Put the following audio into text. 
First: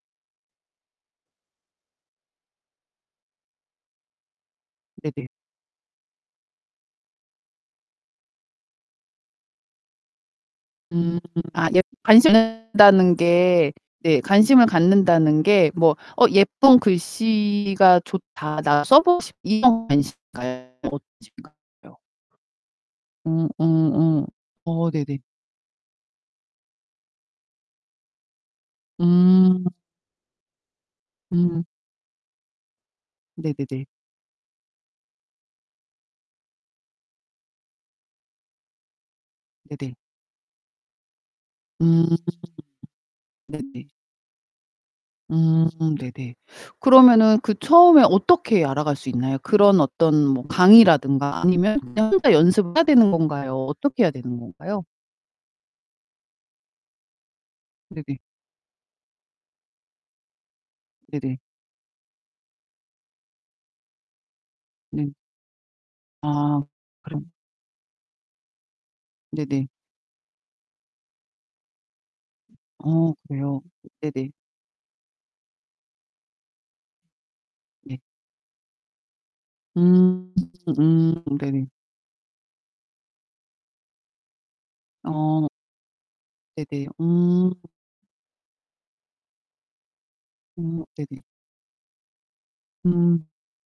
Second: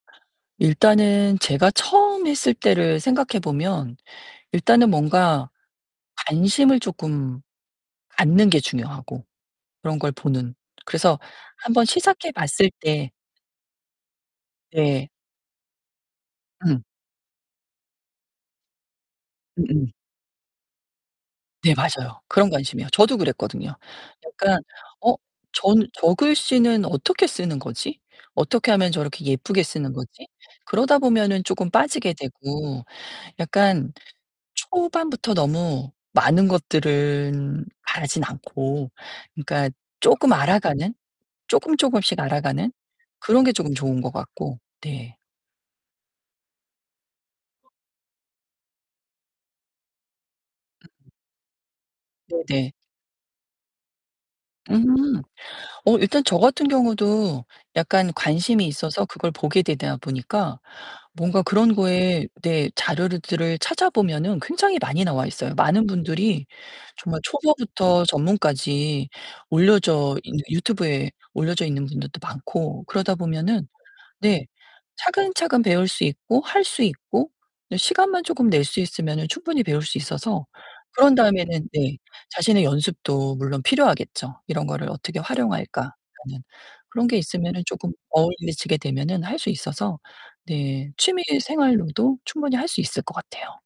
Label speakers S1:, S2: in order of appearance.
S1: 일단은 제가 처음 했을 때를 생각해 보면 일단은
S2: 네네.
S1: 뭔가 관심을 조끔 갖는 게 중요하고 그런 걸 보는. 그래서
S2: 음. 아
S1: 1
S2: 예
S1: 번 시작해
S2: 관심
S1: 봤을 때
S2: 갖는다는 게 네 관심을
S1: 네.
S2: 갖는다는 게 뭐 '어 예쁜
S1: 음.
S2: 글씨가 좋다. 나 써 보고 싶다.' 이런
S1: 음음.
S2: 관심인가요? 어떤
S1: 네
S2: 관심인가요?
S1: 맞아요. 그런 관심이에요. 저도
S2: 음
S1: 그랬거든요.
S2: 음 음.
S1: 그러니까
S2: 어
S1: '어?
S2: 네네.
S1: 전 저 글씨는 어떻게 쓰는 거지? 어떻게 하면 저렇게 예쁘게
S2: 음.
S1: 쓰는 거지?' 그러다 보면은
S2: 음.
S1: 쪼금 빠지게 되고
S2: 네네네.
S1: 약간 초반부터 너무 많은 것들은 바라진 않고 그러니까
S2: 네네.
S1: 쪼끔 알아가는, 쪼끔
S2: 음.
S1: 쪼끔씩 알아가는 그런 게 쪼금
S2: 네네.
S1: 좋은 것 같고 네.
S2: 음 네네. 그러면은 그 처음에 어떻게 알아갈 수 있나요? 그런 어떤 뭐
S1: 음.
S2: 강의라든가 아니면 그냥 혼자
S1: 네네.
S2: 연습을 해야 되는 건가요, 어떻게 해야 되는 건가요?
S1: 음. 어 일단 저 같은 경우도 약간
S2: 네네.
S1: 관심이 있어서 그걸 보게 되다 보니까
S2: 네네.
S1: 뭔가 그런 거에 네 자료를 들을 찾아보면은 굉장히 많이
S2: 네.
S1: 나와 있어요. 많은 분들이
S2: 아
S1: 정말
S2: 그럼
S1: 초보부터 전문까지
S2: 네네.
S1: 올려져 있는 유튜브에 올려져 있는 분들도 많고
S2: 어
S1: 그러다
S2: 그래요?
S1: 보면은
S2: 네네.
S1: 네 차근차근 배울 수 있고 할 수 있고 네
S2: 네.
S1: 시간만 쪼금 낼 수 있으면은 충분히 배울 수
S2: 음.
S1: 있어서 그런
S2: 음 네.
S1: 다음에는 네 자신의 연습도 물론 필요하겠죠. '이런 거를 어떻게
S2: 어.
S1: 활용할까?' 라는
S2: 네네.
S1: 그런 게
S2: 음.
S1: 있으면은 쪼금 어울리지게 되면은 할 수 있어서
S2: 음
S1: 네
S2: 네네.
S1: 취미 생활로도 충분히 할 수 있을 것
S2: 음.
S1: 같아요.